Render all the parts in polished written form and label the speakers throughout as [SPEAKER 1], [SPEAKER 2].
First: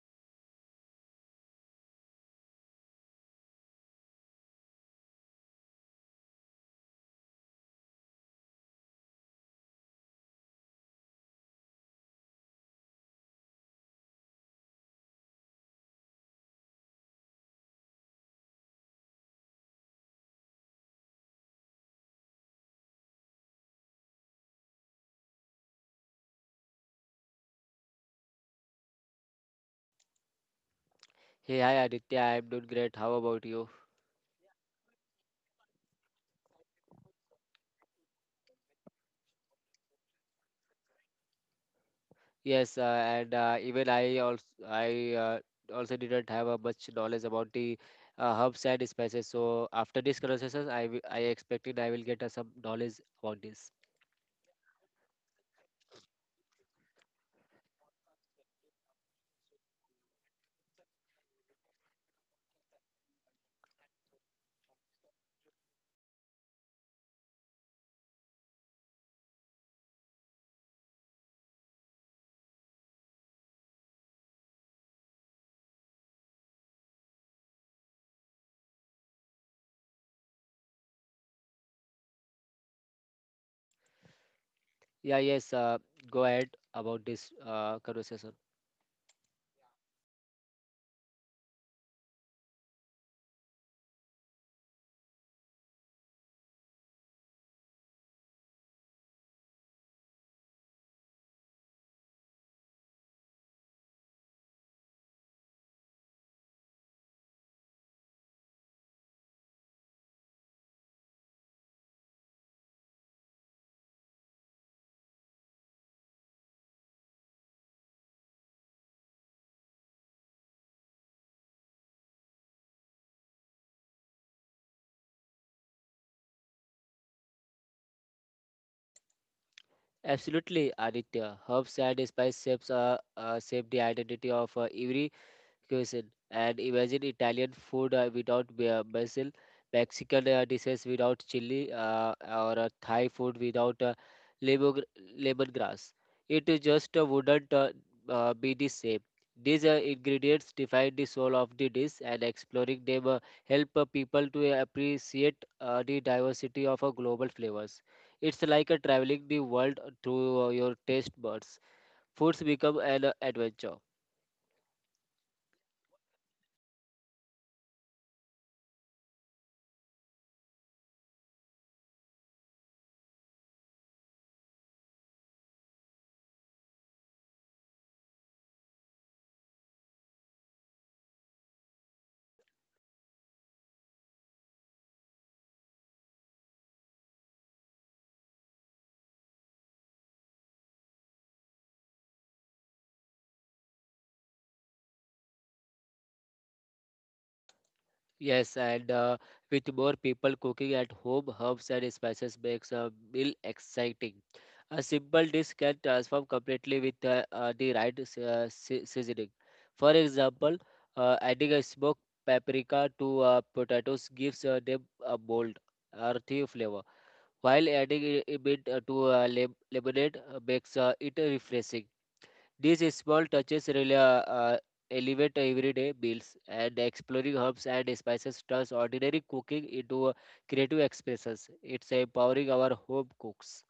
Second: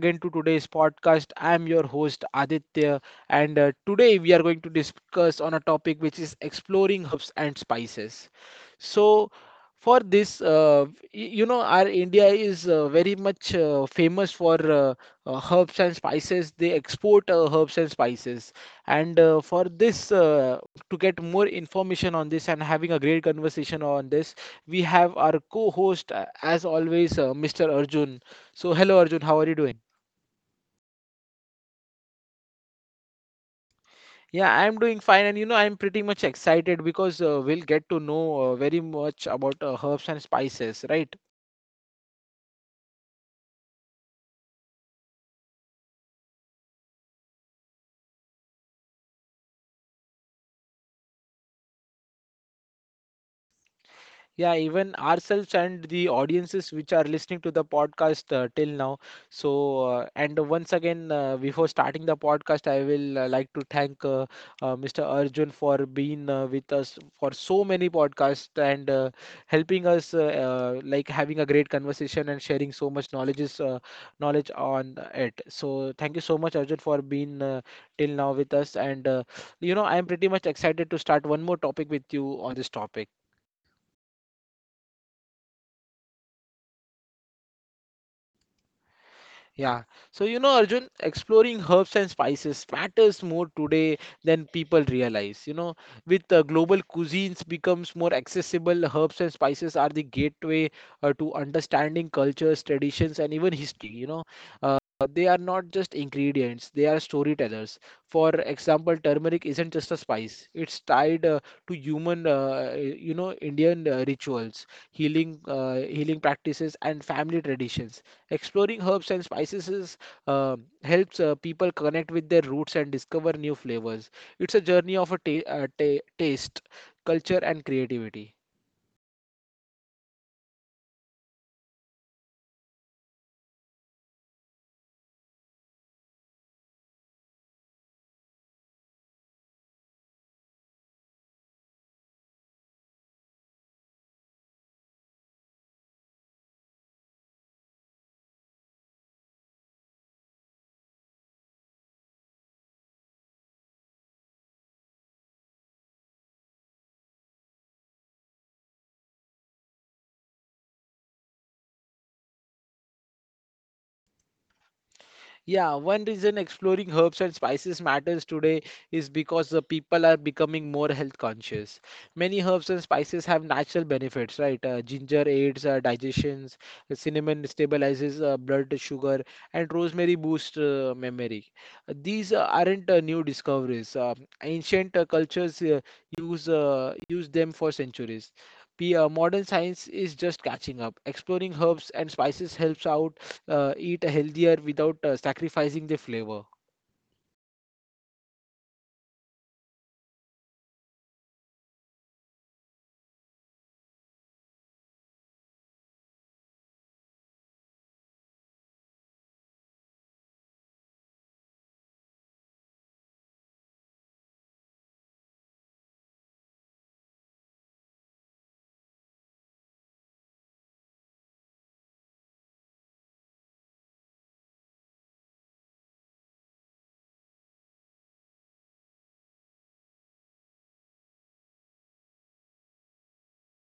[SPEAKER 1] again to today's podcast. I am your host Aditya, and today we are going to discuss on a topic which is exploring herbs and spices. So, for this, our India is very much famous for herbs and spices. They export herbs and spices, and for this, to get more information on this and having a great conversation on this we have our co-host, as always, Mr. Arjun. So, hello, Arjun. How are you doing?
[SPEAKER 2] Hey, hi Aditya. I'm doing great. How about you?
[SPEAKER 1] Yeah, I'm doing fine, and you know, I'm pretty much excited because we'll get to know very much about herbs and spices, right?
[SPEAKER 2] Yes, and even I also didn't have a much knowledge about the herbs and spices. So after this conversation, I expected I will get some knowledge about this.
[SPEAKER 1] Yeah, even ourselves and the audiences which are listening to the podcast till now. So and once again before starting the podcast I will like to thank Mr. Arjun for being with us for so many podcasts, and helping us like having a great conversation and sharing so much knowledge on it. So thank you so much, Arjun, for being till now with us, and you know, I am pretty much excited to start one more topic with you on this topic.
[SPEAKER 2] Yeah, yes. Go ahead about this conversation.
[SPEAKER 1] Yeah. So, you know, Arjun, exploring herbs and spices matters more today than people realize. You know, with global cuisines becomes more accessible, herbs and spices are the gateway to understanding cultures, traditions, and even history. You know, uh, they are not just ingredients, they are storytellers. For example, turmeric isn't just a spice, it's tied to human, Indian rituals, healing practices, and family traditions. Exploring herbs and spices uh, helps people connect with their roots and discover new flavors. It's a journey of taste, culture, and creativity.
[SPEAKER 2] Absolutely, Aditya. Herbs and spice shape the identity of every cuisine, and imagine Italian food without basil, Mexican dishes without chili, or Thai food without lemon, lemongrass. It just wouldn't be the same. These ingredients define the soul of the dish, and exploring them help people to appreciate the diversity of global flavors. It's like traveling the world through your taste buds. Foods become an adventure.
[SPEAKER 1] Yeah, one reason exploring herbs and spices matters today is because the people are becoming more health conscious. Many herbs and spices have natural benefits, right? Ginger aids digestions, cinnamon stabilizes blood sugar, and rosemary boosts memory. These aren't new discoveries. Ancient cultures use them for centuries. Modern science is just catching up. Exploring herbs and spices helps out eat healthier without sacrificing the flavor.
[SPEAKER 2] Yes, and with more people cooking at home, herbs and spices makes a meal exciting. A simple dish can transform completely with the right seasoning. For example, adding a smoked paprika to potatoes gives them a bold, earthy flavor, while adding a bit to lemonade makes it refreshing. These small touches really elevate everyday meals, and exploring herbs and spices turns ordinary cooking into a creative expressions. It's empowering our home cooks.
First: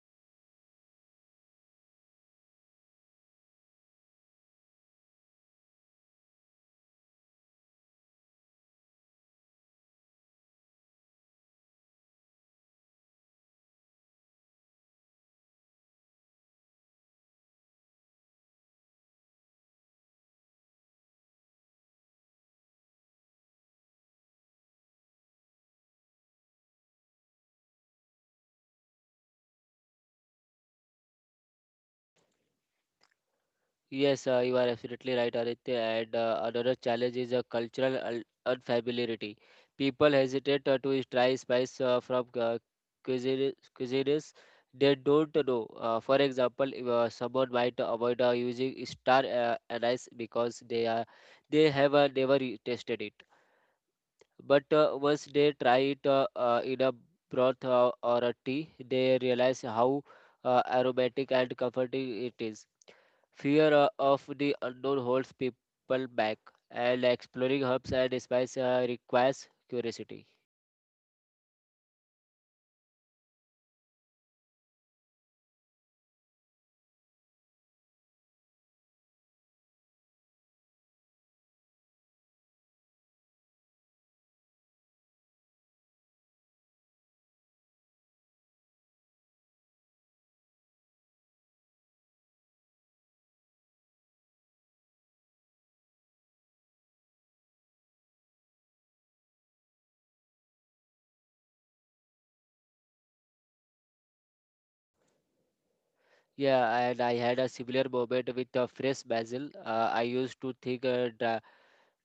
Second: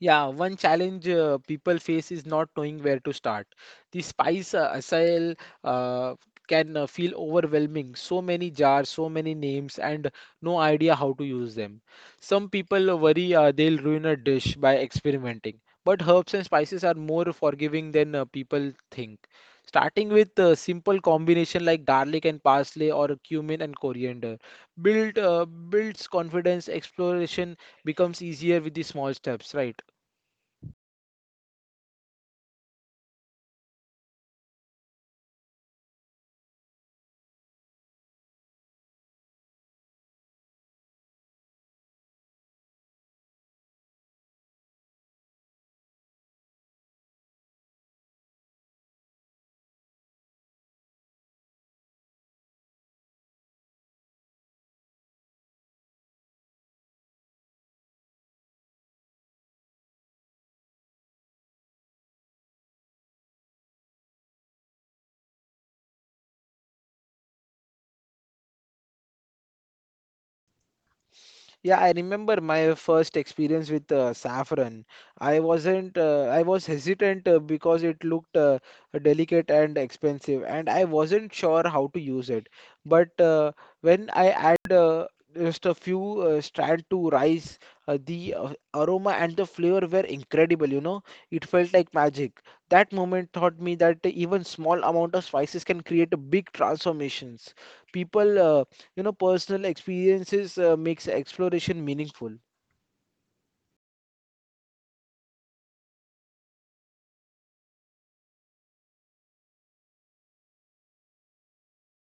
[SPEAKER 1] Yeah, one challenge people face is not knowing where to start. The spice aisle uh, can feel overwhelming. So many jars, so many names, and no idea how to use them. Some people worry they'll ruin a dish by experimenting. But herbs and spices are more forgiving than people think. Starting with a simple combination like garlic and parsley or cumin and coriander builds confidence. Exploration becomes easier with the small steps, right?
[SPEAKER 2] Yes, you are absolutely right, Aditya. And another challenge is a cultural unfamiliarity. People hesitate to try spice from cuisine- cuisines they don't know. For example, if, someone might avoid using star anise because they have never tasted it. But once they try it in a broth or a tea, they realize how aromatic and comforting it is. Fear of the unknown holds people back, and exploring herbs and spices requires curiosity.
[SPEAKER 1] Yeah, I remember my first experience with saffron. I wasn't, I was hesitant because it looked delicate and expensive, and I wasn't sure how to use it. But when I add just a few strand to rice, the aroma and the flavor were incredible, you know. It felt like magic. That moment taught me that even small amount of spices can create a big transformations. People uh, personal experiences makes exploration meaningful.
[SPEAKER 2] Yeah, and I had a similar moment with fresh basil. I used to think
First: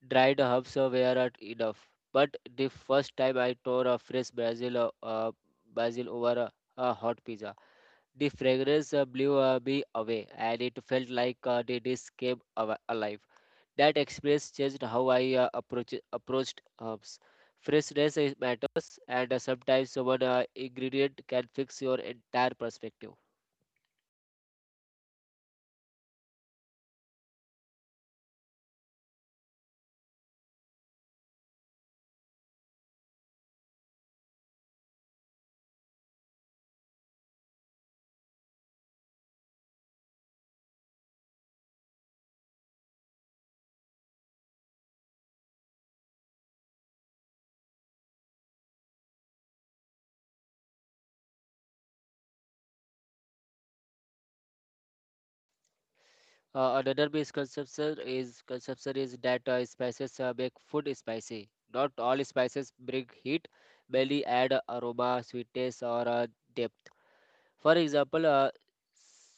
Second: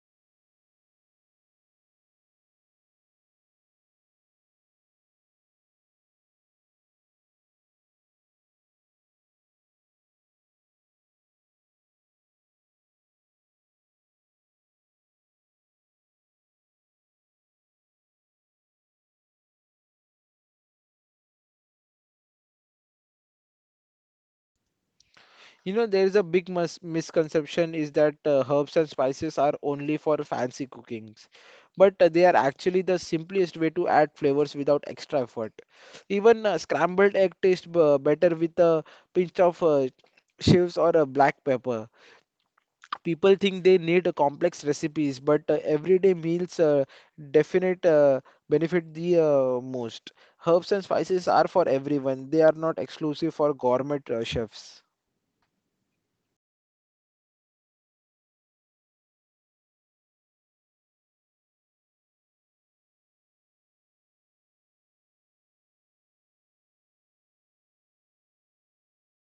[SPEAKER 2] dried herbs were not enough, but the first time I tore a fresh basil over a hot pizza, the fragrance blew me away, and it felt like the dish came alive. That experience changed how I approached herbs. Freshness is matters, and sometimes one ingredient can fix your entire perspective.
[SPEAKER 1] You know, there is a big mis misconception is that herbs and spices are only for fancy cookings, but they are actually the simplest way to add flavors without extra effort. Even scrambled egg tastes b better with a pinch of chives or a black pepper. People think they need a complex recipes, but everyday meals definite benefit the most. Herbs and spices are for everyone. They are not exclusive for gourmet chefs.
[SPEAKER 2] Another misconception is that spices make food spicy. Not all spices bring heat; many add aroma, sweetness, or depth. For example, uh,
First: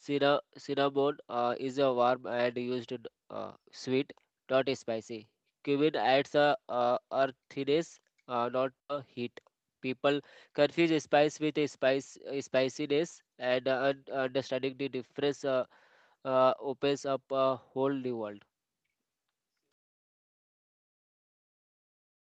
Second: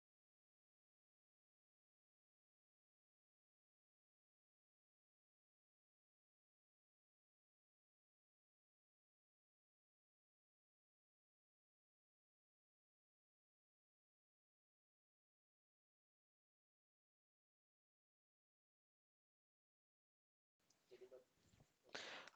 [SPEAKER 2] cinna- cinnamon is a warm and used in sweet, not spicy. Cumin adds a earthiness, not a heat. People confuse spice with a spice spiciness, and understanding the difference opens up a whole new world.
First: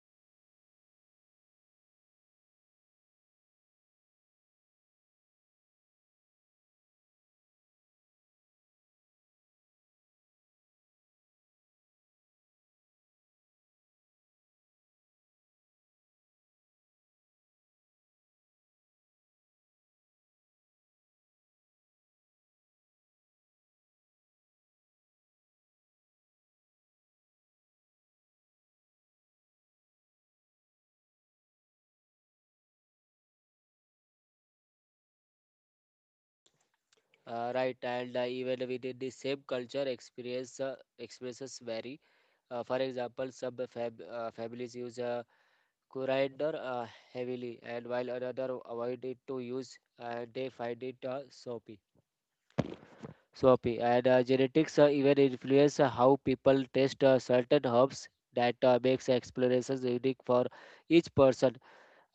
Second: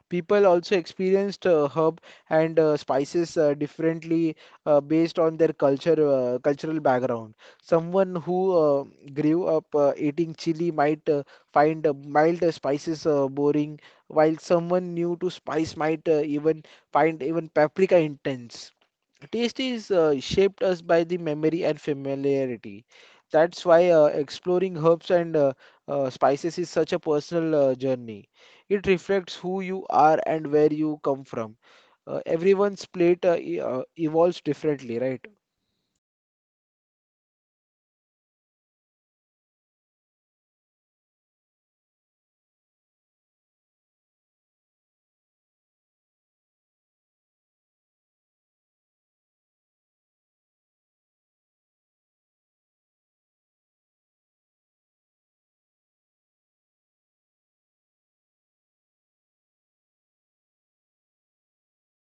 [SPEAKER 1] People also experienced herb and spices differently based on their culture cultural background. Someone who uh, grew up eating chili might find mild spices boring, while someone new to spice might even find even paprika intense. Taste is shaped us by the memory and familiarity. That's why exploring herbs and spices is such a personal journey. It reflects who you are and where you come from. Everyone's plate evolves differently, right?
[SPEAKER 2] Right, and even within the same culture, experiences vary. For example, some families use corridor heavily, and while another avoided to use, and they find it soapy. Soapy and genetics even influence how people taste certain herbs. That makes explorations unique for each person.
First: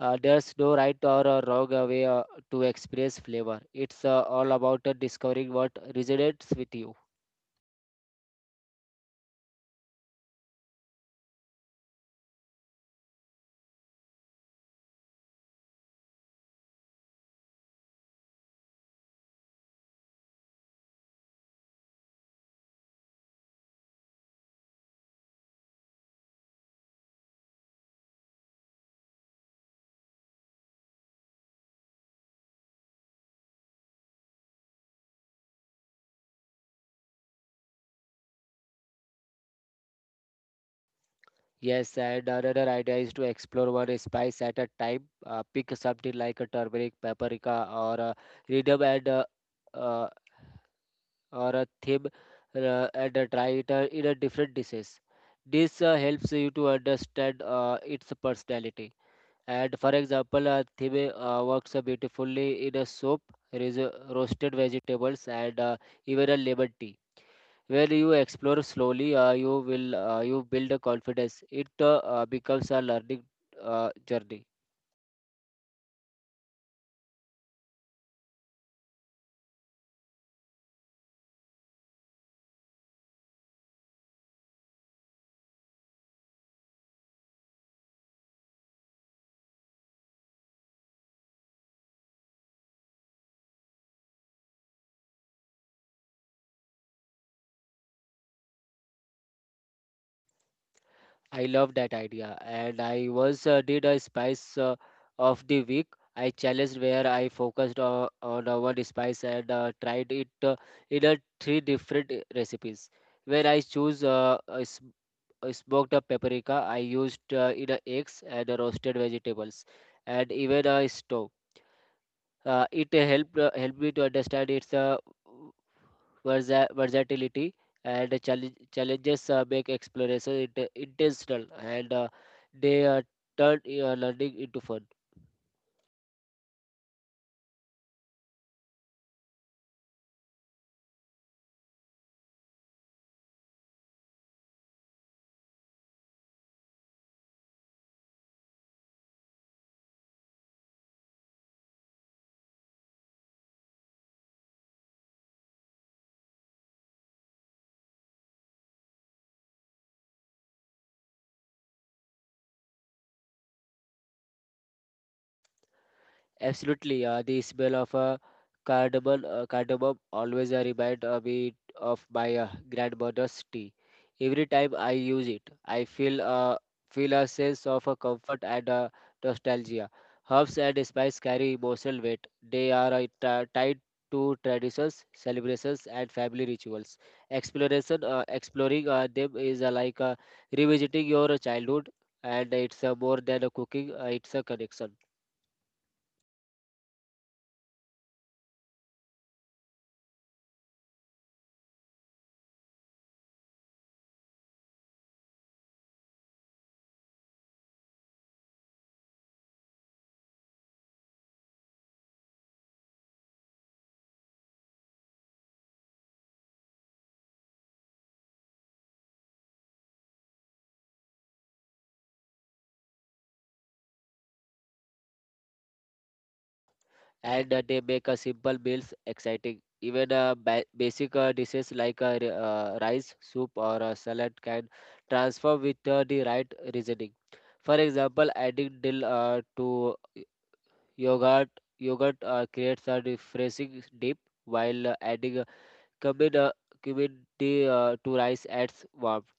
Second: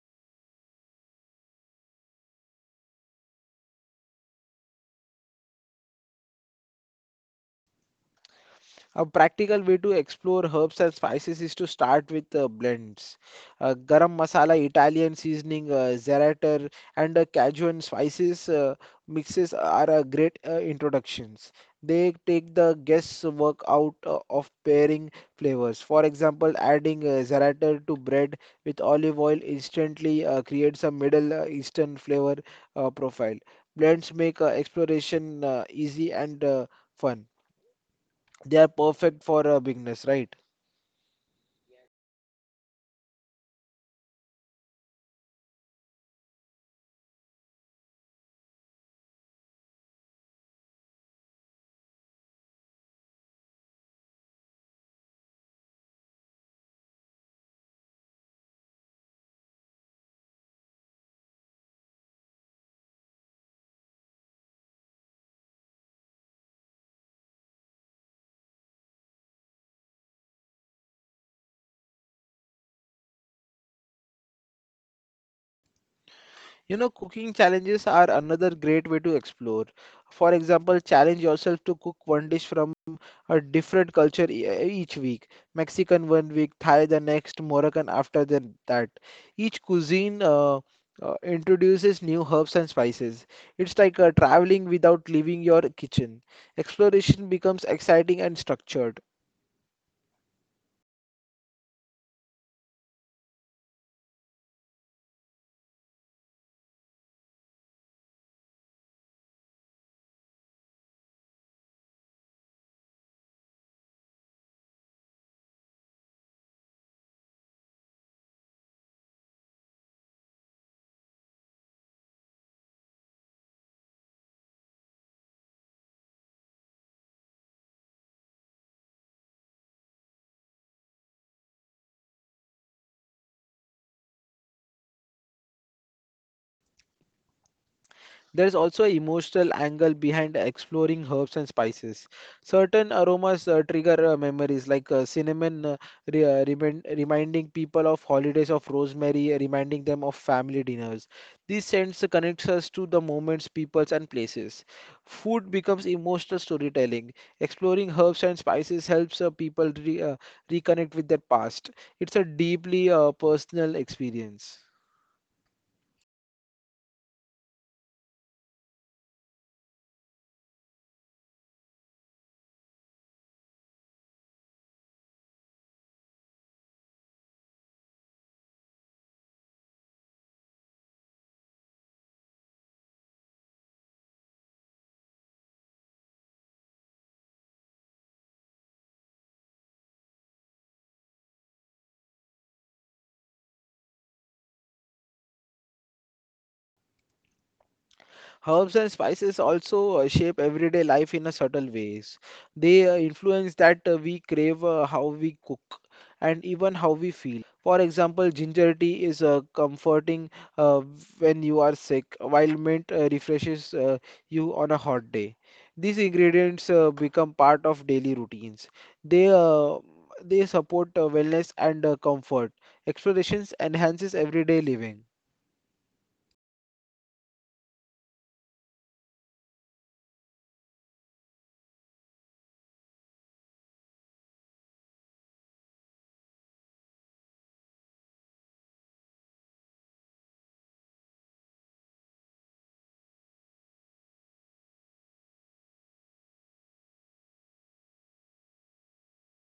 [SPEAKER 2] There's no right or wrong way to experience flavor. It's all about discovering what resonates with you.
[SPEAKER 1] A practical way to explore herbs and spices is to start with blends. Garam masala, Italian seasoning, za'atar, and Cajun spices mixes are great introductions. They take the guesswork out of pairing flavors. For example, adding za'atar to bread with olive oil instantly creates a Middle Eastern flavor profile. Blends make exploration easy and fun. They are perfect for beginners, right?
[SPEAKER 2] Yes, and another idea is to explore one spice at a time. Pick something like a turmeric, paprika, or a rhythm and uh, or a thyme, and try it in a different dishes. This helps you to understand its personality. And for example, thyme works beautifully in a soup, roasted vegetables, and even a lemon tea. Where you explore slowly you build a confidence. It becomes a learning journey.
[SPEAKER 1] You know, cooking challenges are another great way to explore. For example, challenge yourself to cook one dish from a different culture each week. Mexican one week, Thai the next, Moroccan after that. Each cuisine introduces new herbs and spices. It's like traveling without leaving your kitchen. Exploration becomes exciting and structured.
[SPEAKER 2] I love that idea, and I was did a spice of the week. I challenged where I focused on one spice, and tried it in a three different recipes, where I choose. Uh, I smoked a paprika, I used in a eggs and roasted vegetables, and even a stew. It helped me to understand its versatility, and the challenges make exploration intentional, and they turn learning into fun.
[SPEAKER 1] There is also an emotional angle behind exploring herbs and spices. Certain aromas trigger memories, like cinnamon reminding people of holidays of rosemary, reminding them of family dinners. These scents connects us to the moments, peoples, and places. Food becomes emotional storytelling. Exploring herbs and spices helps people reconnect with their past. It's a deeply personal experience.
[SPEAKER 2] Absolutely, the smell of a cardamom always remind me of my grandmother's tea. Every time I use it, I feel a sense of comfort and nostalgia. Herbs and spices carry emotional weight. They are tied to traditions, celebrations, and family rituals. Exploring them is like revisiting your childhood, and it's more than a cooking. It's a connection.
[SPEAKER 1] Herbs and spices also shape everyday life in a subtle ways. They influence that we crave, how we cook, and even how we feel. For example, ginger tea is comforting uh, when you are sick, while mint refreshes you on a hot day. These ingredients become part of daily routines. They uh, they support wellness and comfort. Explorations enhances everyday living.
[SPEAKER 2] And they make simple meals exciting. Even basic dishes like rice, soup, or salad can transform with the right reasoning. For example, adding dill to yogurt yogurt creates a refreshing dip, while adding cumin, uh, cumin tea, to rice adds warmth.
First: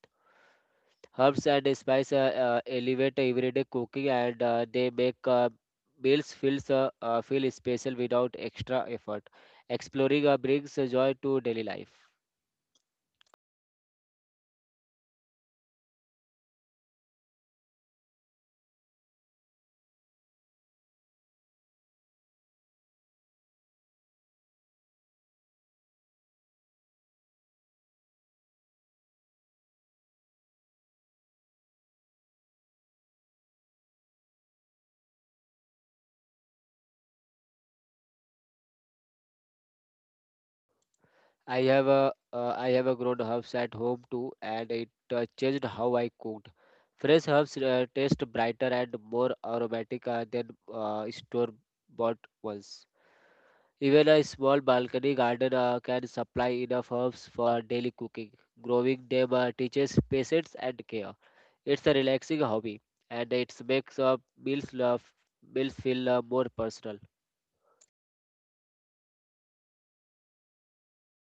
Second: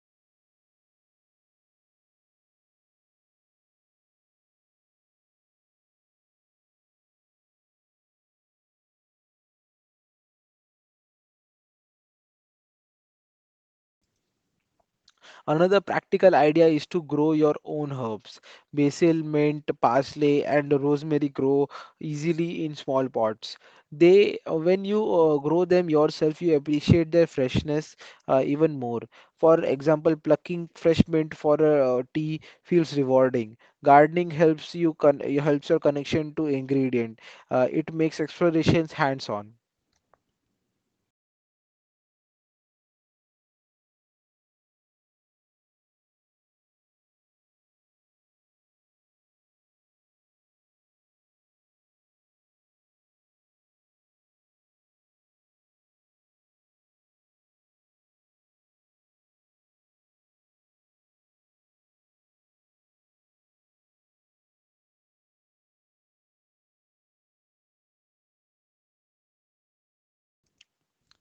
[SPEAKER 2] Herbs and spices elevate everyday cooking, and they make meals feel special without extra effort. Exploring brings joy to daily life.
[SPEAKER 1] Another practical idea is to grow your own herbs. Basil, mint, parsley, and rosemary grow easily in small pots. When you grow them yourself, you appreciate their freshness even more. For example, plucking fresh mint for a tea feels rewarding. Gardening helps you con- helps your connection to ingredient. It makes explorations hands-on.
[SPEAKER 2] I have a grown herbs at home too, and it changed how I cooked. Fresh herbs taste brighter and more aromatic than store bought ones. Even a small balcony garden can supply enough herbs for daily cooking. Growing them teaches patience and care. It's a relaxing hobby, and it makes meals, uh, meals feel more personal.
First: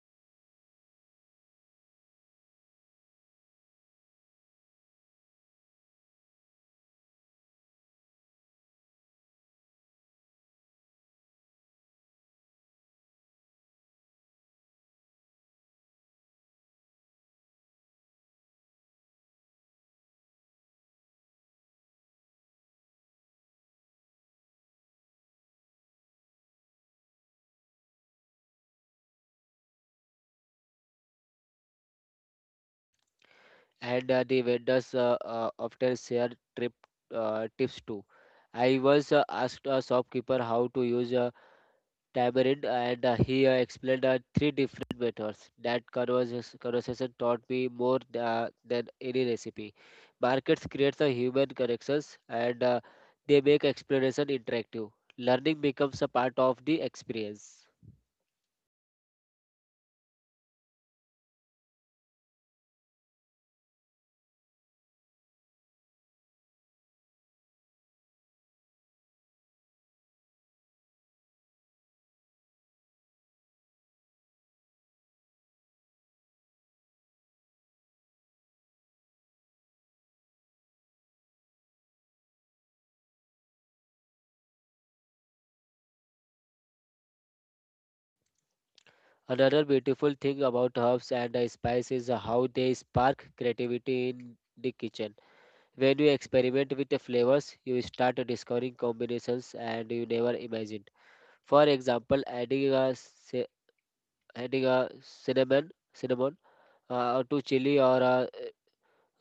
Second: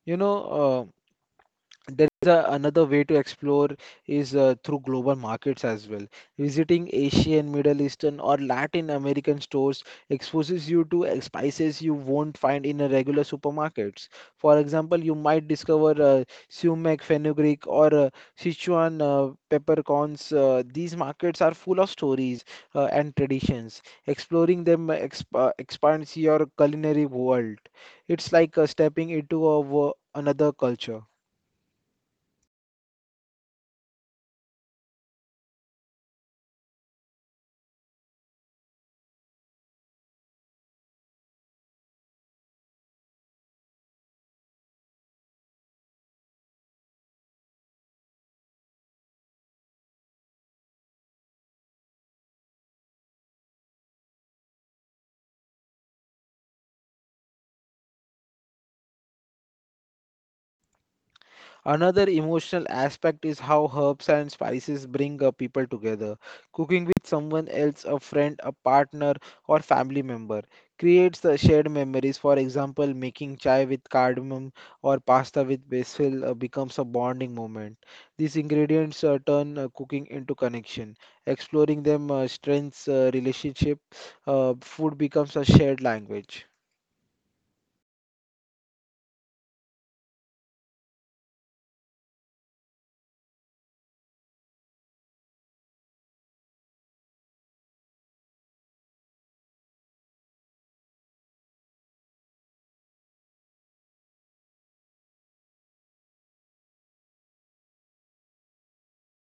[SPEAKER 1] You know. There is another way to explore is through global markets as well. Visiting Asian, Middle Eastern, or Latin American stores exposes you to spices you won't find in a regular supermarkets. For example, you might discover sumac, fenugreek, or Sichuan peppercorns. These markets are full of stories and traditions. Exploring them expands your culinary world. It's like stepping into another culture.
[SPEAKER 2] And the vendors often share trip tips too. I once asked a shopkeeper how to use a Tiberid, and he explained three different methods. That conversation taught me more than any recipe. Markets create the human connections, and they make exploration interactive. Learning becomes a part of the experience.
[SPEAKER 1] Another emotional aspect is how herbs and spices bring people together. Cooking with someone else, a friend, a partner, or family member, creates shared memories. For example, making chai with cardamom or pasta with basil becomes a bonding moment. These ingredients turn cooking into connection. Exploring them strengthens relationship. Food becomes a shared language.
[SPEAKER 2] Another beautiful thing about herbs and spices is how they spark creativity in the kitchen. When you experiment with the flavors, you start discovering combinations and you never imagined. For example, adding cinnamon to chili or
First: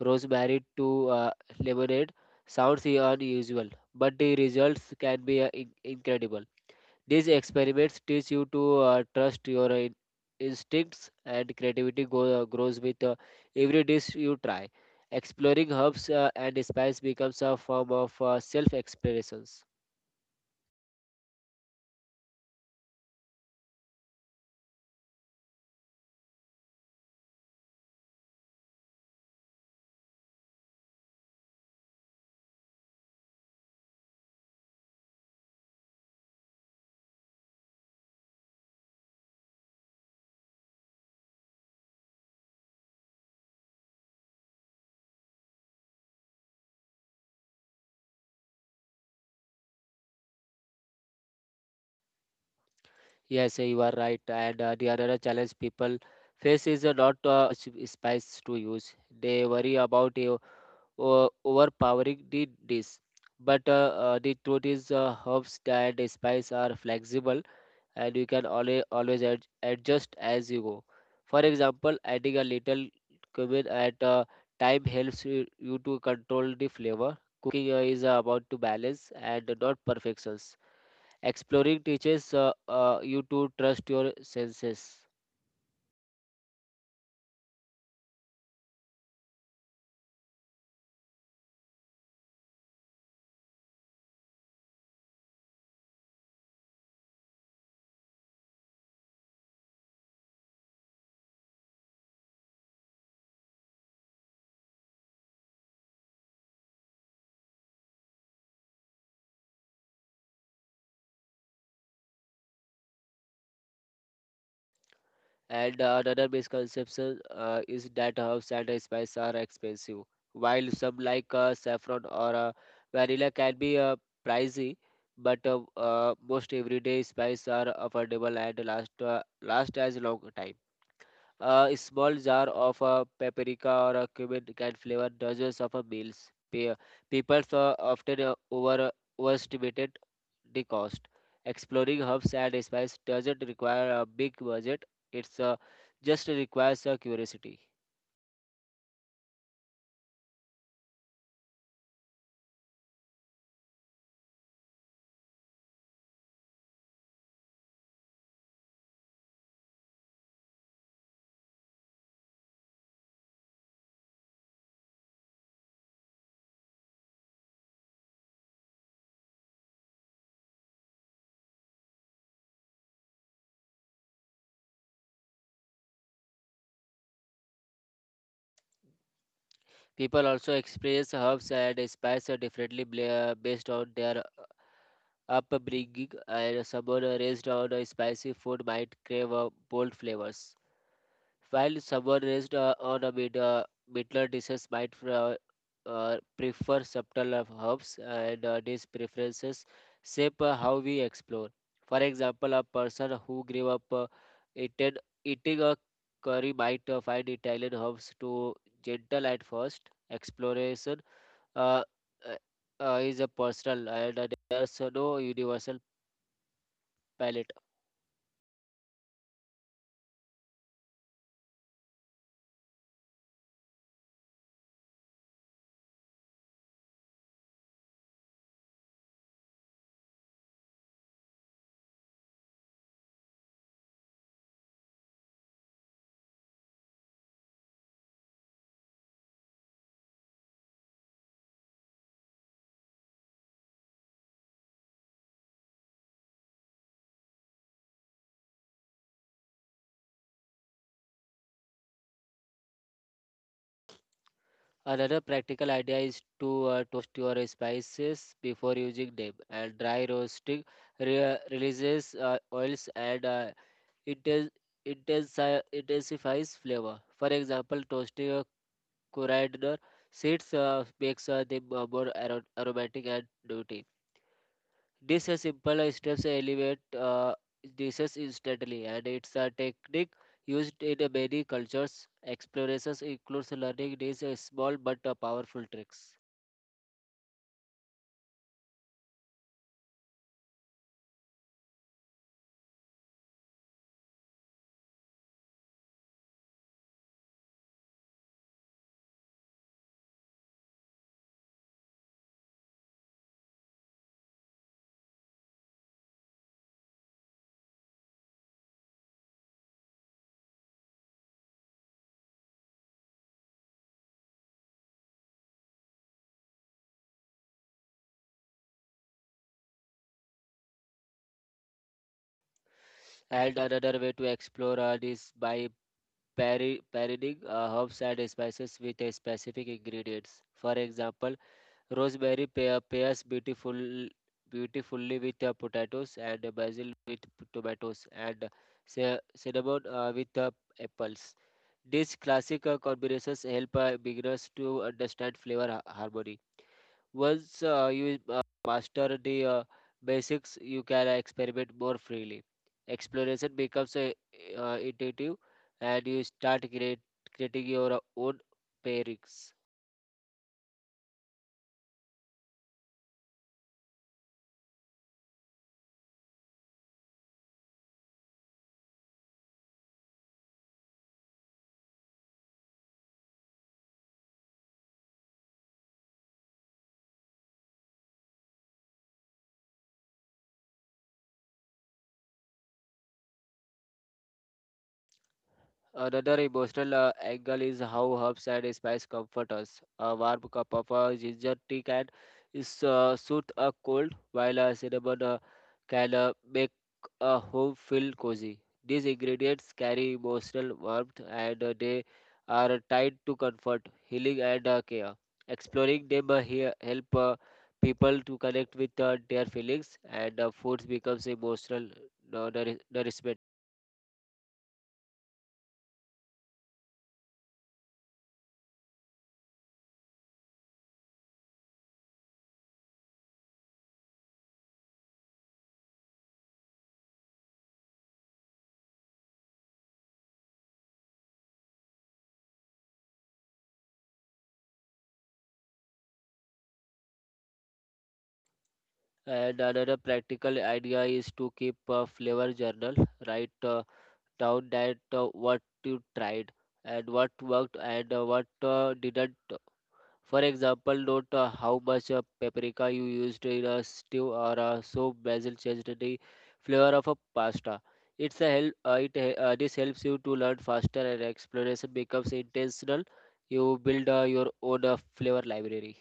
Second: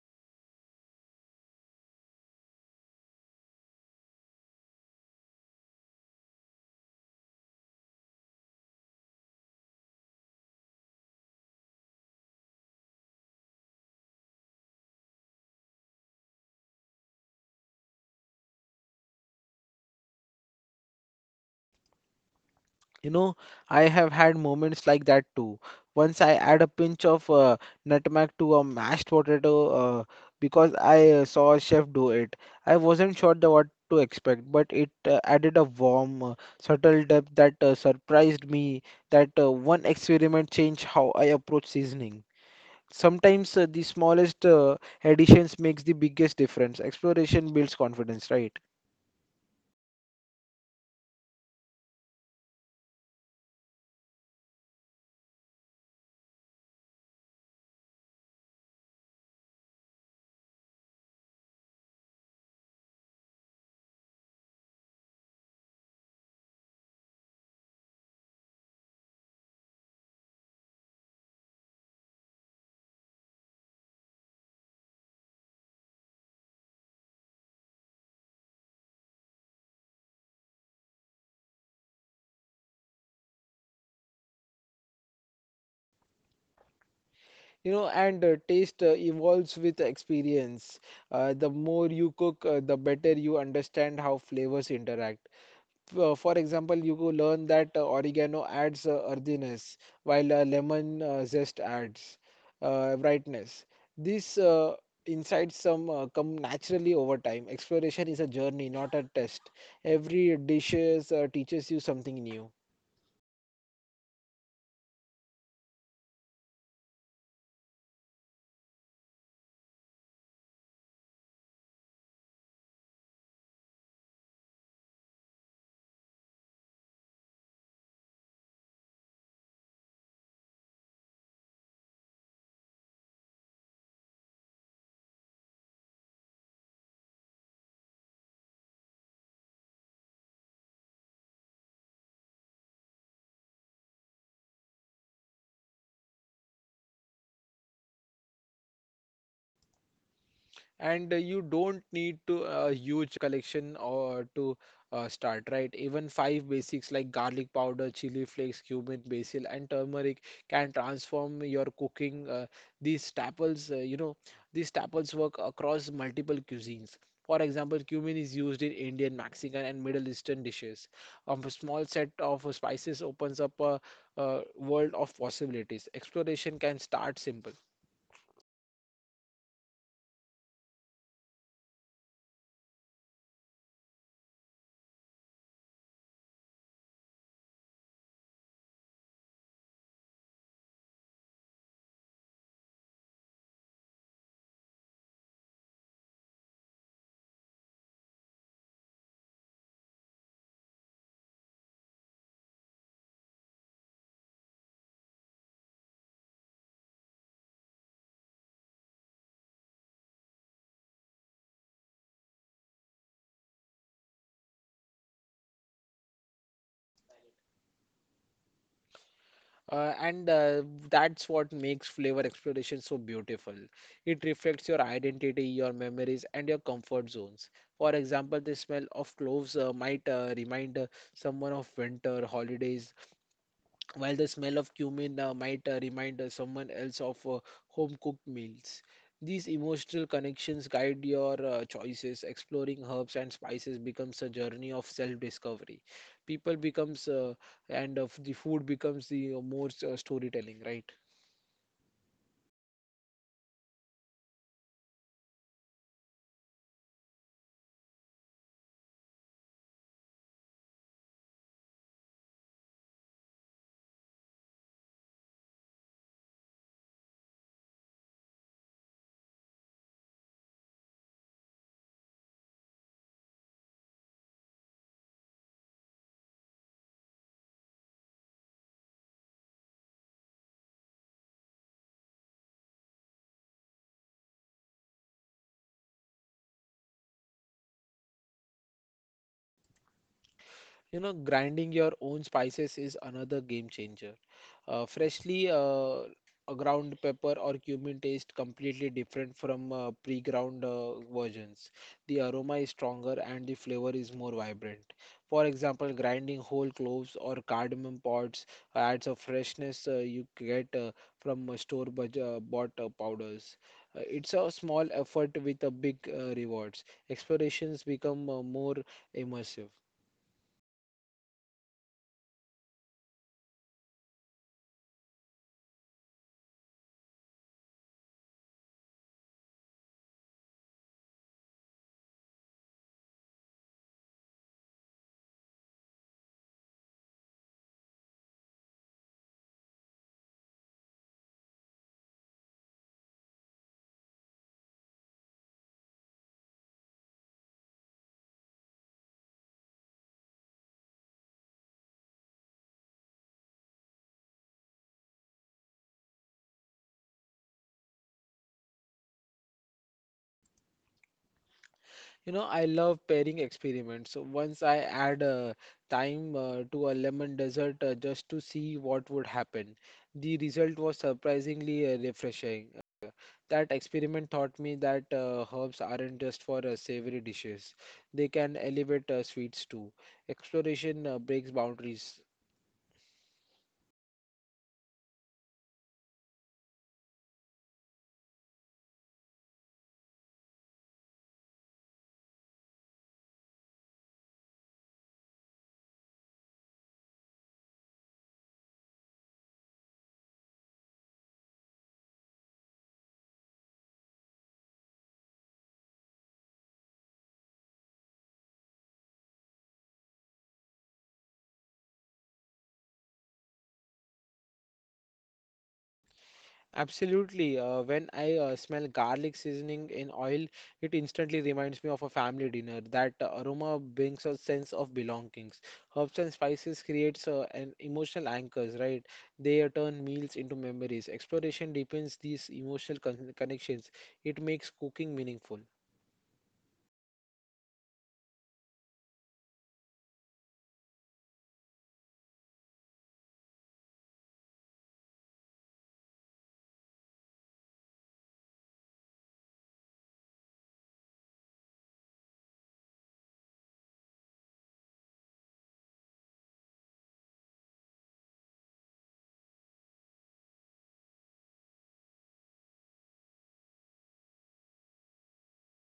[SPEAKER 2] rosemary to lemonade sounds unusual, but the results can be incredible. These experiments teach you to trust your instincts, and creativity grows with every dish you try. Exploring herbs and spices becomes a form of self-exploration.
[SPEAKER 1] You know, I have had moments like that too. Once I add a pinch of nutmeg to a mashed potato uh, because I saw a chef do it. I wasn't sure the what to expect, but it added a warm, subtle depth that surprised me. That one experiment changed how I approach seasoning. Sometimes the smallest additions makes the biggest difference. Exploration builds confidence, right?
[SPEAKER 2] Yes, you are right. And the other challenge people face is not spice to use. They worry about overpowering the dish. But the truth is, herbs and spice are flexible, and you can always adjust as you go. For example, adding a little cumin at a time helps you to control the flavor. Cooking is about to balance and not perfections. Exploring teaches you to trust your senses.
[SPEAKER 1] You know, and taste evolves with experience. The more you cook, the better you understand how flavors interact. For example, you could learn that oregano adds earthiness, while lemon zest adds brightness. These insights some come naturally over time. Exploration is a journey, not a test. Every dish teaches you something new.
[SPEAKER 2] And another misconception is that herbs and spices are expensive. While some like saffron or vanilla can be pricey, but most everyday spices are affordable and last as long time. A small jar of a paprika or a cumin can flavor dozens of a meals. People often overestimated the cost. Exploring herbs and spices doesn't require a big budget. It's just requires a curiosity.
[SPEAKER 1] And you don't need to a huge collection or to start right. Even 5 basics like garlic powder, chili flakes, cumin, basil, and turmeric can transform your cooking. Uh, these staples uh, you know these staples work across multiple cuisines. For example, cumin is used in Indian, Mexican, and Middle Eastern dishes. A small set of spices opens up a world of possibilities. Exploration can start simple.
[SPEAKER 2] People also experience herbs and spices differently based on their upbringing, and someone raised on a spicy food might crave bold flavors. While someone raised on a middler dishes might prefer subtle of herbs, and these preferences shape how we explore. For example, a person who grew up eaten, eating a curry might find Italian herbs too gentle at first. Exploration uh, uh, is a personal, and there's no universal palette.
[SPEAKER 1] And That's what makes flavor exploration so beautiful. It reflects your identity, your memories, and your comfort zones. For example, the smell of cloves might remind someone of winter, holidays, while the smell of cumin might remind someone else of home cooked meals. These emotional connections guide your choices. Exploring herbs and spices becomes a journey of self discovery. People becomes and of the food becomes the more storytelling, right?
[SPEAKER 2] Another practical idea is to toast your spices before using them, and dry roasting releases oils and inten- intensifies flavor. For example, toasting coriander seeds makes them more aromatic and nutty. This is simple steps elevate dishes instantly, and it's a technique used in many cultures. Explorations includes learning these small but powerful tricks.
[SPEAKER 1] You know, grinding your own spices is another game changer. Freshly A ground pepper or cumin taste completely different from pre-ground versions. The aroma is stronger and the flavor is more vibrant. For example, grinding whole cloves or cardamom pods adds a freshness you get from bought powders. It's a small effort with a big rewards. Explorations become more immersive.
[SPEAKER 2] And another way to explore art is by pairing herbs and spices with a specific ingredients. For example, rosemary pairs beautifully with potatoes, and basil with tomatoes, and cinnamon with apples. These classic combinations help beginners to understand flavor harmony. Once you master the basics, you can experiment more freely. Exploration becomes intuitive, and you creating your own pairings.
[SPEAKER 1] You know, I love pairing experiments. So once I add thyme to a lemon dessert just to see what would happen, the result was surprisingly refreshing. That experiment taught me that herbs aren't just for savory dishes; they can elevate sweets too. Exploration breaks boundaries.
[SPEAKER 2] Another emotional angle is how herbs and spices comfort us. A warm cup of ginger tea can soothe a cold, while a cinnamon can make a home feel cozy. These ingredients carry emotional warmth, and they are tied to comfort, healing, and care. Exploring them here help people to connect with their feelings, and foods becomes emotional nourishment.
[SPEAKER 1] Absolutely. When I smell garlic seasoning in oil, it instantly reminds me of a family dinner. That aroma brings a sense of belongings. Herbs and spices creates an emotional anchors, right? They turn meals into memories. Exploration deepens these emotional connections. It makes cooking meaningful.
[SPEAKER 2] And another practical idea is to keep a flavor journal. Write down that what you tried and what worked and what didn't. For example, note how much paprika you used in a stew, or so basil changed the flavor of a pasta. It's a help. This helps you to learn faster, and exploration becomes intentional. You build your own flavor library.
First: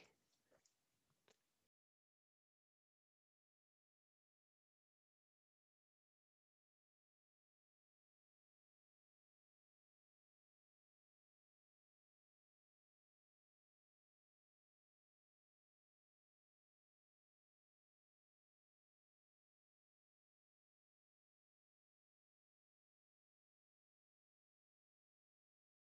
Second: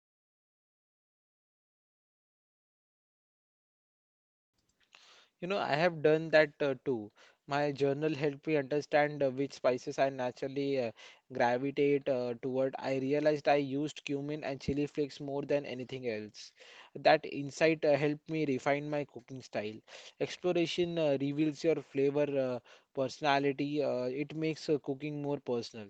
[SPEAKER 1] You know, I have done that too. My journal helped me understand which spices I naturally gravitate toward. I realized I used cumin and chili flakes more than anything else. That insight helped me refine my cooking style. Exploration reveals your flavor uh, personality. It makes cooking more personal.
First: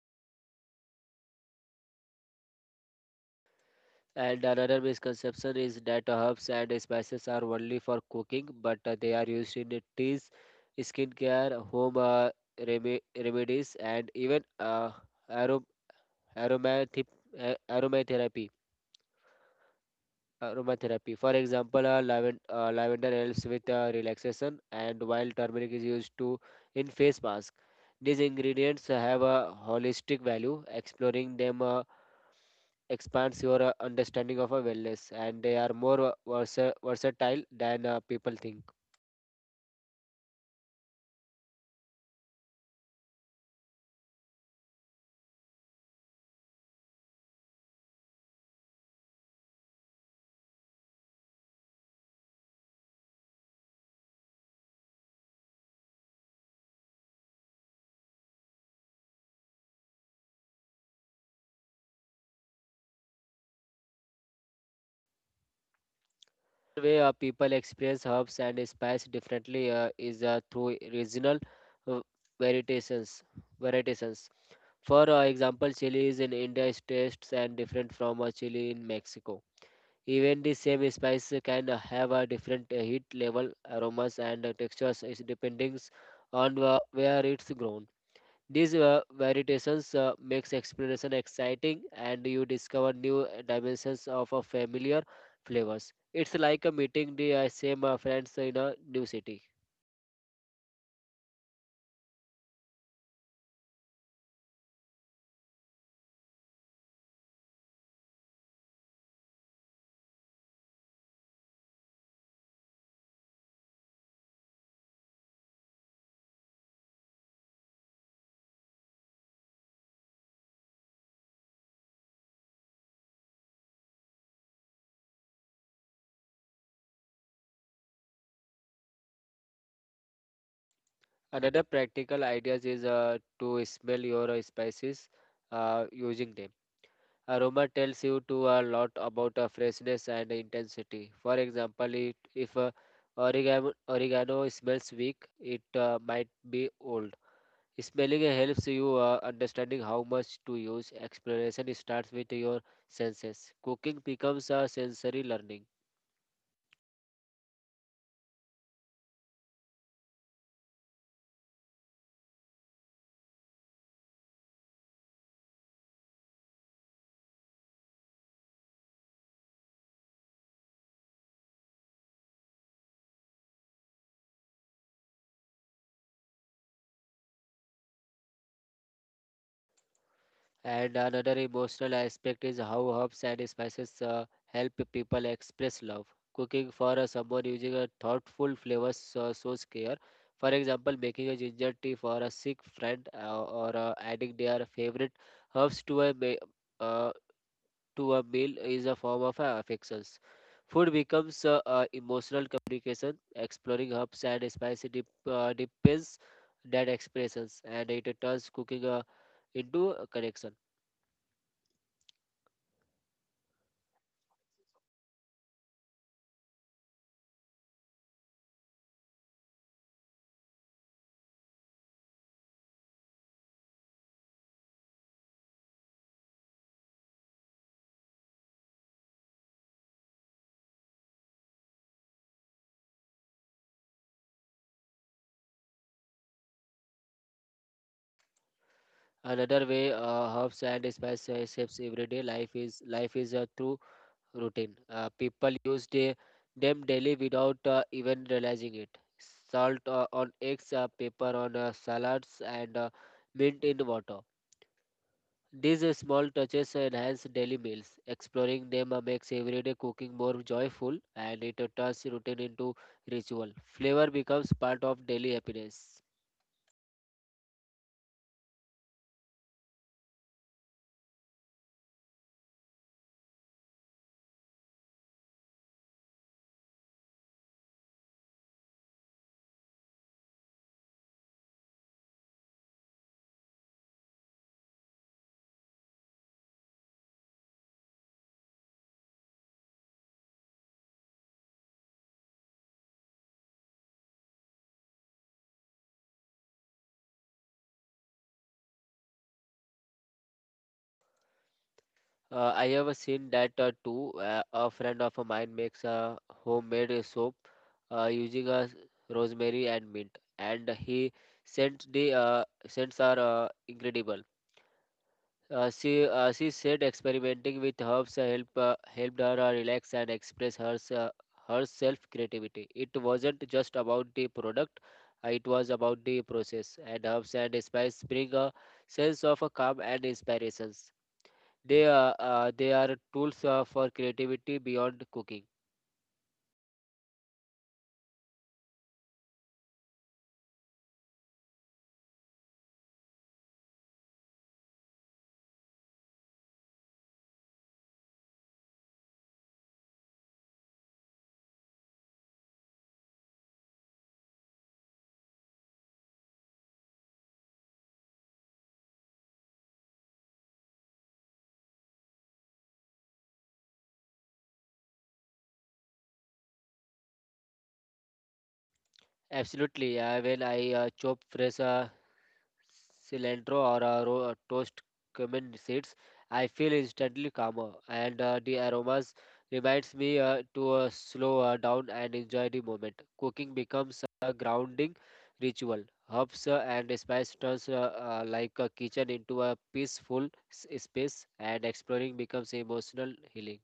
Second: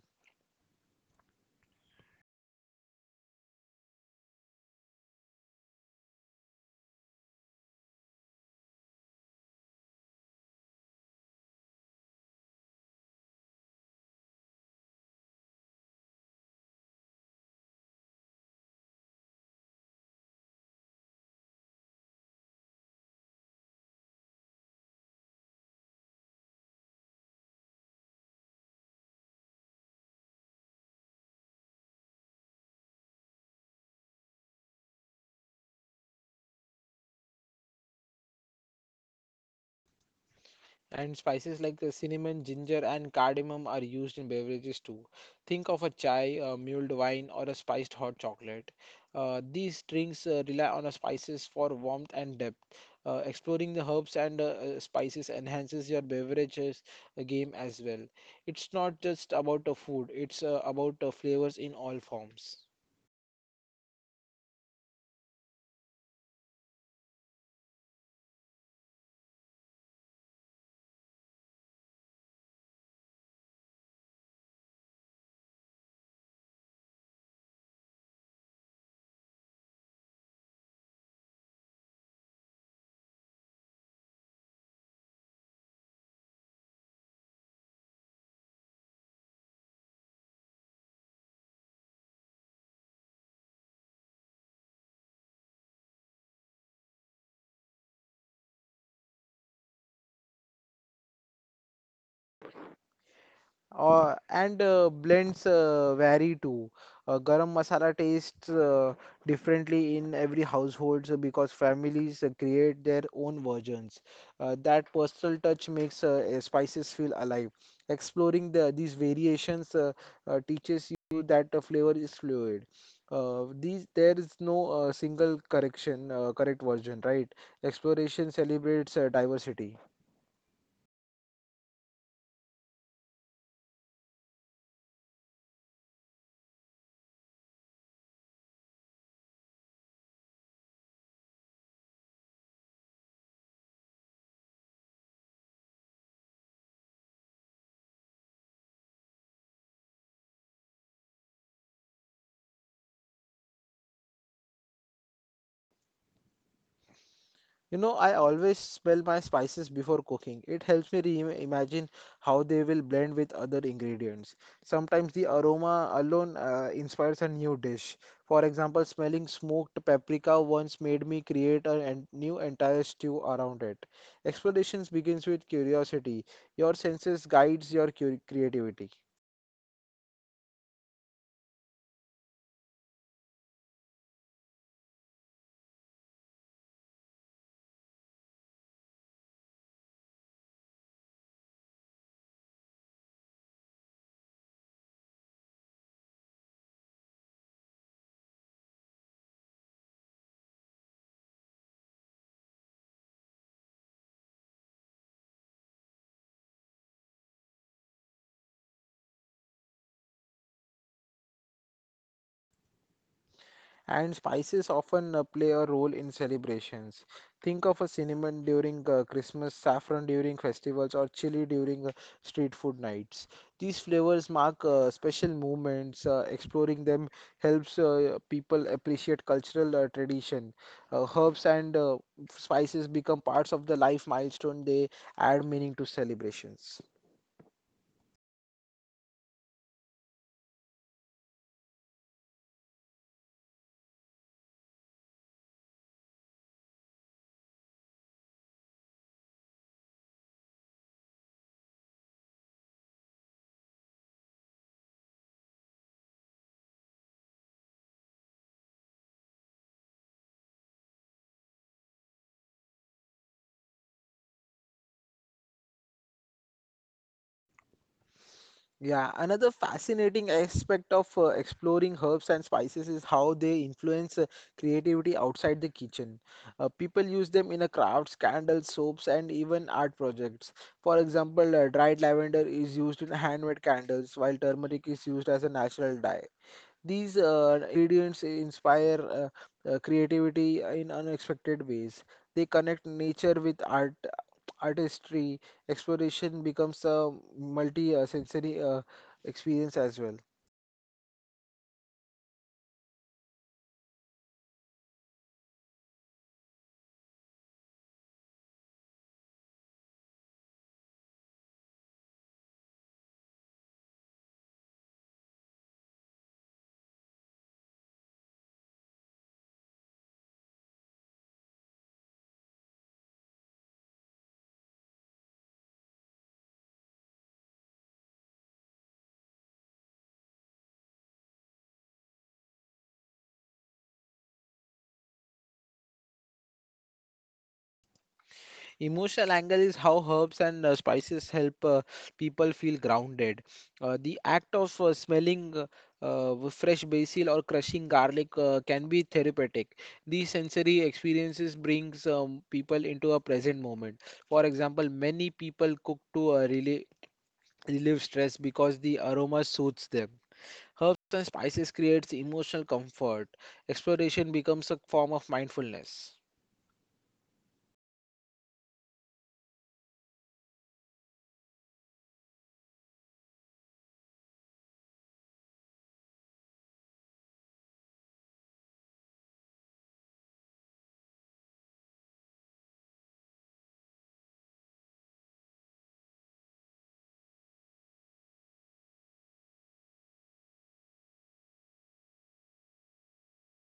[SPEAKER 2] And another misconception is that herbs and spices are only for cooking, but they are used in teas, skincare, home remedies, and even arom- aromathe- aromatherapy. Aromatherapy. For example, lavender helps with relaxation, and while turmeric is used to in face mask. These ingredients have a holistic value. Exploring them expands your understanding of a wellness, and they are more versatile than people think.
[SPEAKER 1] And spices like the cinnamon, ginger, and cardamom are used in beverages too. Think of a chai, a mulled wine, or a spiced hot chocolate. These drinks rely on spices for warmth and depth. Exploring the herbs and spices enhances your beverages game as well. It's not just about the food, it's about flavors in all forms.
[SPEAKER 2] Another way people experience herbs and spice differently is through regional uh, variations. variations. For example, chilies in India is tastes and different from a chili in Mexico. Even the same spice can have a different heat level, aromas, and textures is depending on where it's grown. These variations makes exploration exciting, and you discover new dimensions of a familiar flavors. It's like a meeting the same friends in a new city.
[SPEAKER 1] And blends vary too. Garam masala tastes differently in every household so because families create their own versions. That personal touch makes spices feel alive. Exploring these variations teaches you that the flavor is fluid. These There is no single correct version, right? Exploration celebrates diversity.
[SPEAKER 2] Another practical idea is to smell your spices using them. Aroma tells you to a lot about freshness and intensity. For example, if oregano smells weak, it might be old. Smelling helps you understanding how much to use. Exploration starts with your senses. Cooking becomes a sensory learning.
[SPEAKER 1] You know, I always smell my spices before cooking. It helps me re-imagine how they will blend with other ingredients. Sometimes the aroma alone inspires a new dish. For example, smelling smoked paprika once made me create a new entire stew around it. Explorations begins with curiosity. Your senses guides your cu creativity.
[SPEAKER 2] And another emotional aspect is how herbs and spices help people express love. Cooking for someone using a thoughtful flavors shows care. For example, making a ginger tea for a sick friend or adding their favorite herbs uh, to a meal is a form of affections. Food becomes emotional communication, exploring herbs and spicy dip, depends that expressions, and it turns cooking into a connection.
[SPEAKER 1] And spices often play a role in celebrations. Think of a cinnamon during Christmas, saffron during festivals, or chili during street food nights. These flavors mark special moments. Exploring them helps people appreciate cultural tradition. Herbs and spices become parts of the life milestone. They add meaning to celebrations.
[SPEAKER 2] Another way herbs and spices shapes everyday life is through routine. People them daily without even realizing it. Salt on eggs, pepper on salads, and mint in water. These small touches enhance daily meals. Exploring them makes everyday cooking more joyful, and it turns routine into ritual. Flavor becomes part of daily happiness.
[SPEAKER 1] Yeah, another fascinating aspect of exploring herbs and spices is how they influence creativity outside the kitchen. People use them in a crafts, candles, soaps, and even art projects. For example, dried lavender is used in handmade candles, while turmeric is used as a natural dye. These ingredients inspire creativity in unexpected ways. They connect nature with artistry. Exploration becomes a multi sensory experience as well.
[SPEAKER 2] I have seen that too. A friend of mine makes a homemade soap using a rosemary and mint, and he sent the scents are incredible. She she said experimenting with herbs helped her relax and express her herself creativity. It wasn't just about the product, it was about the process. And herbs and spice bring a sense of calm and inspirations. They are tools for creativity beyond cooking.
[SPEAKER 1] Emotional angle is how herbs and spices help people feel grounded. The act of smelling fresh basil or crushing garlic can be therapeutic. These sensory experiences brings people into a present moment. For example, many people cook to relieve stress because the aroma soothes them. Herbs and spices creates emotional comfort. Exploration becomes a form of mindfulness.
[SPEAKER 2] Absolutely. I will. I chop fresh cilantro or toast cumin seeds. I feel instantly calmer, and the aromas reminds me to slow down and enjoy the moment. Cooking becomes a grounding ritual. Herbs and spice turns like a kitchen into a peaceful space, and exploring becomes emotional healing.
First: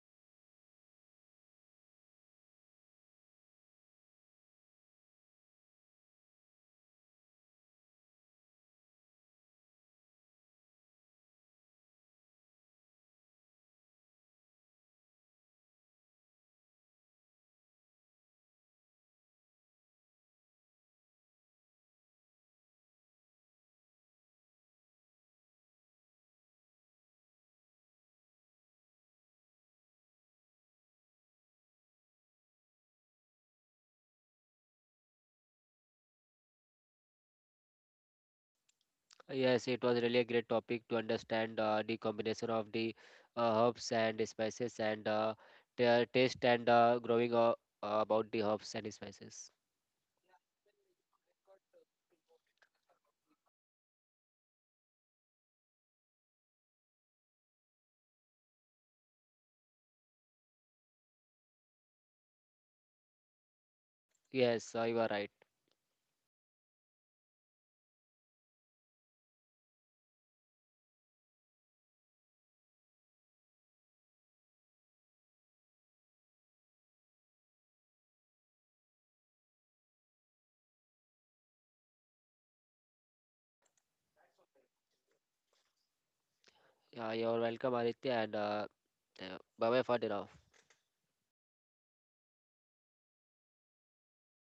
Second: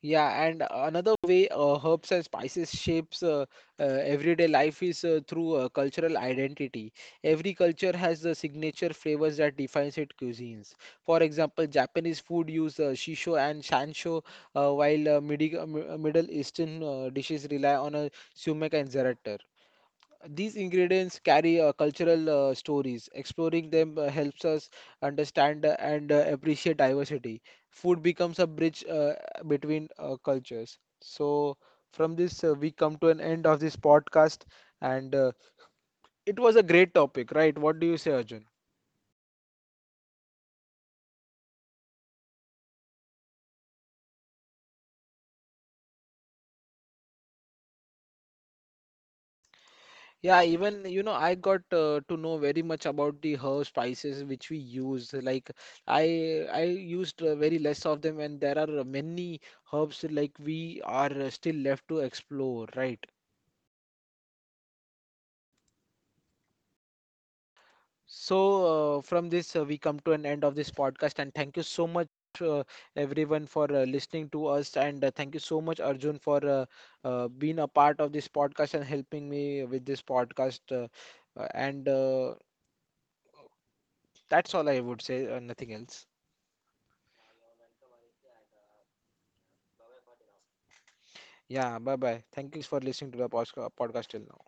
[SPEAKER 1] Yeah, and another way herbs and spices shapes everyday life is through cultural identity. Every culture has the signature flavors that defines its cuisines. For example, Japanese food use shisho and shansho, while Middle Eastern dishes rely on a sumac and zarat. These ingredients carry cultural stories. Exploring them helps us understand and appreciate diversity. Food becomes a bridge between cultures. So, from this, we come to an end of this podcast, and it was a great topic, right? What do you say, Arjun?
[SPEAKER 2] Yes, it was really a great topic to understand the combination of the herbs and spices and their taste and growing about the herbs and spices.
[SPEAKER 1] Yeah, even you know, I got to know very much about the herb spices which we use. Like I used very less of them, and there are many herbs like we are still left to explore, right?
[SPEAKER 2] Yes, you are right.
[SPEAKER 1] So from this, we come to an end of this podcast, and thank you so much, uh, everyone, for listening to us, and thank you so much, Arjun, for being a part of this podcast and helping me with this podcast. And That's all I would say, nothing else.
[SPEAKER 2] You are welcome, Aditya, and bye bye for the now.
[SPEAKER 1] Yeah, bye bye. Thank you for listening to the podcast till now.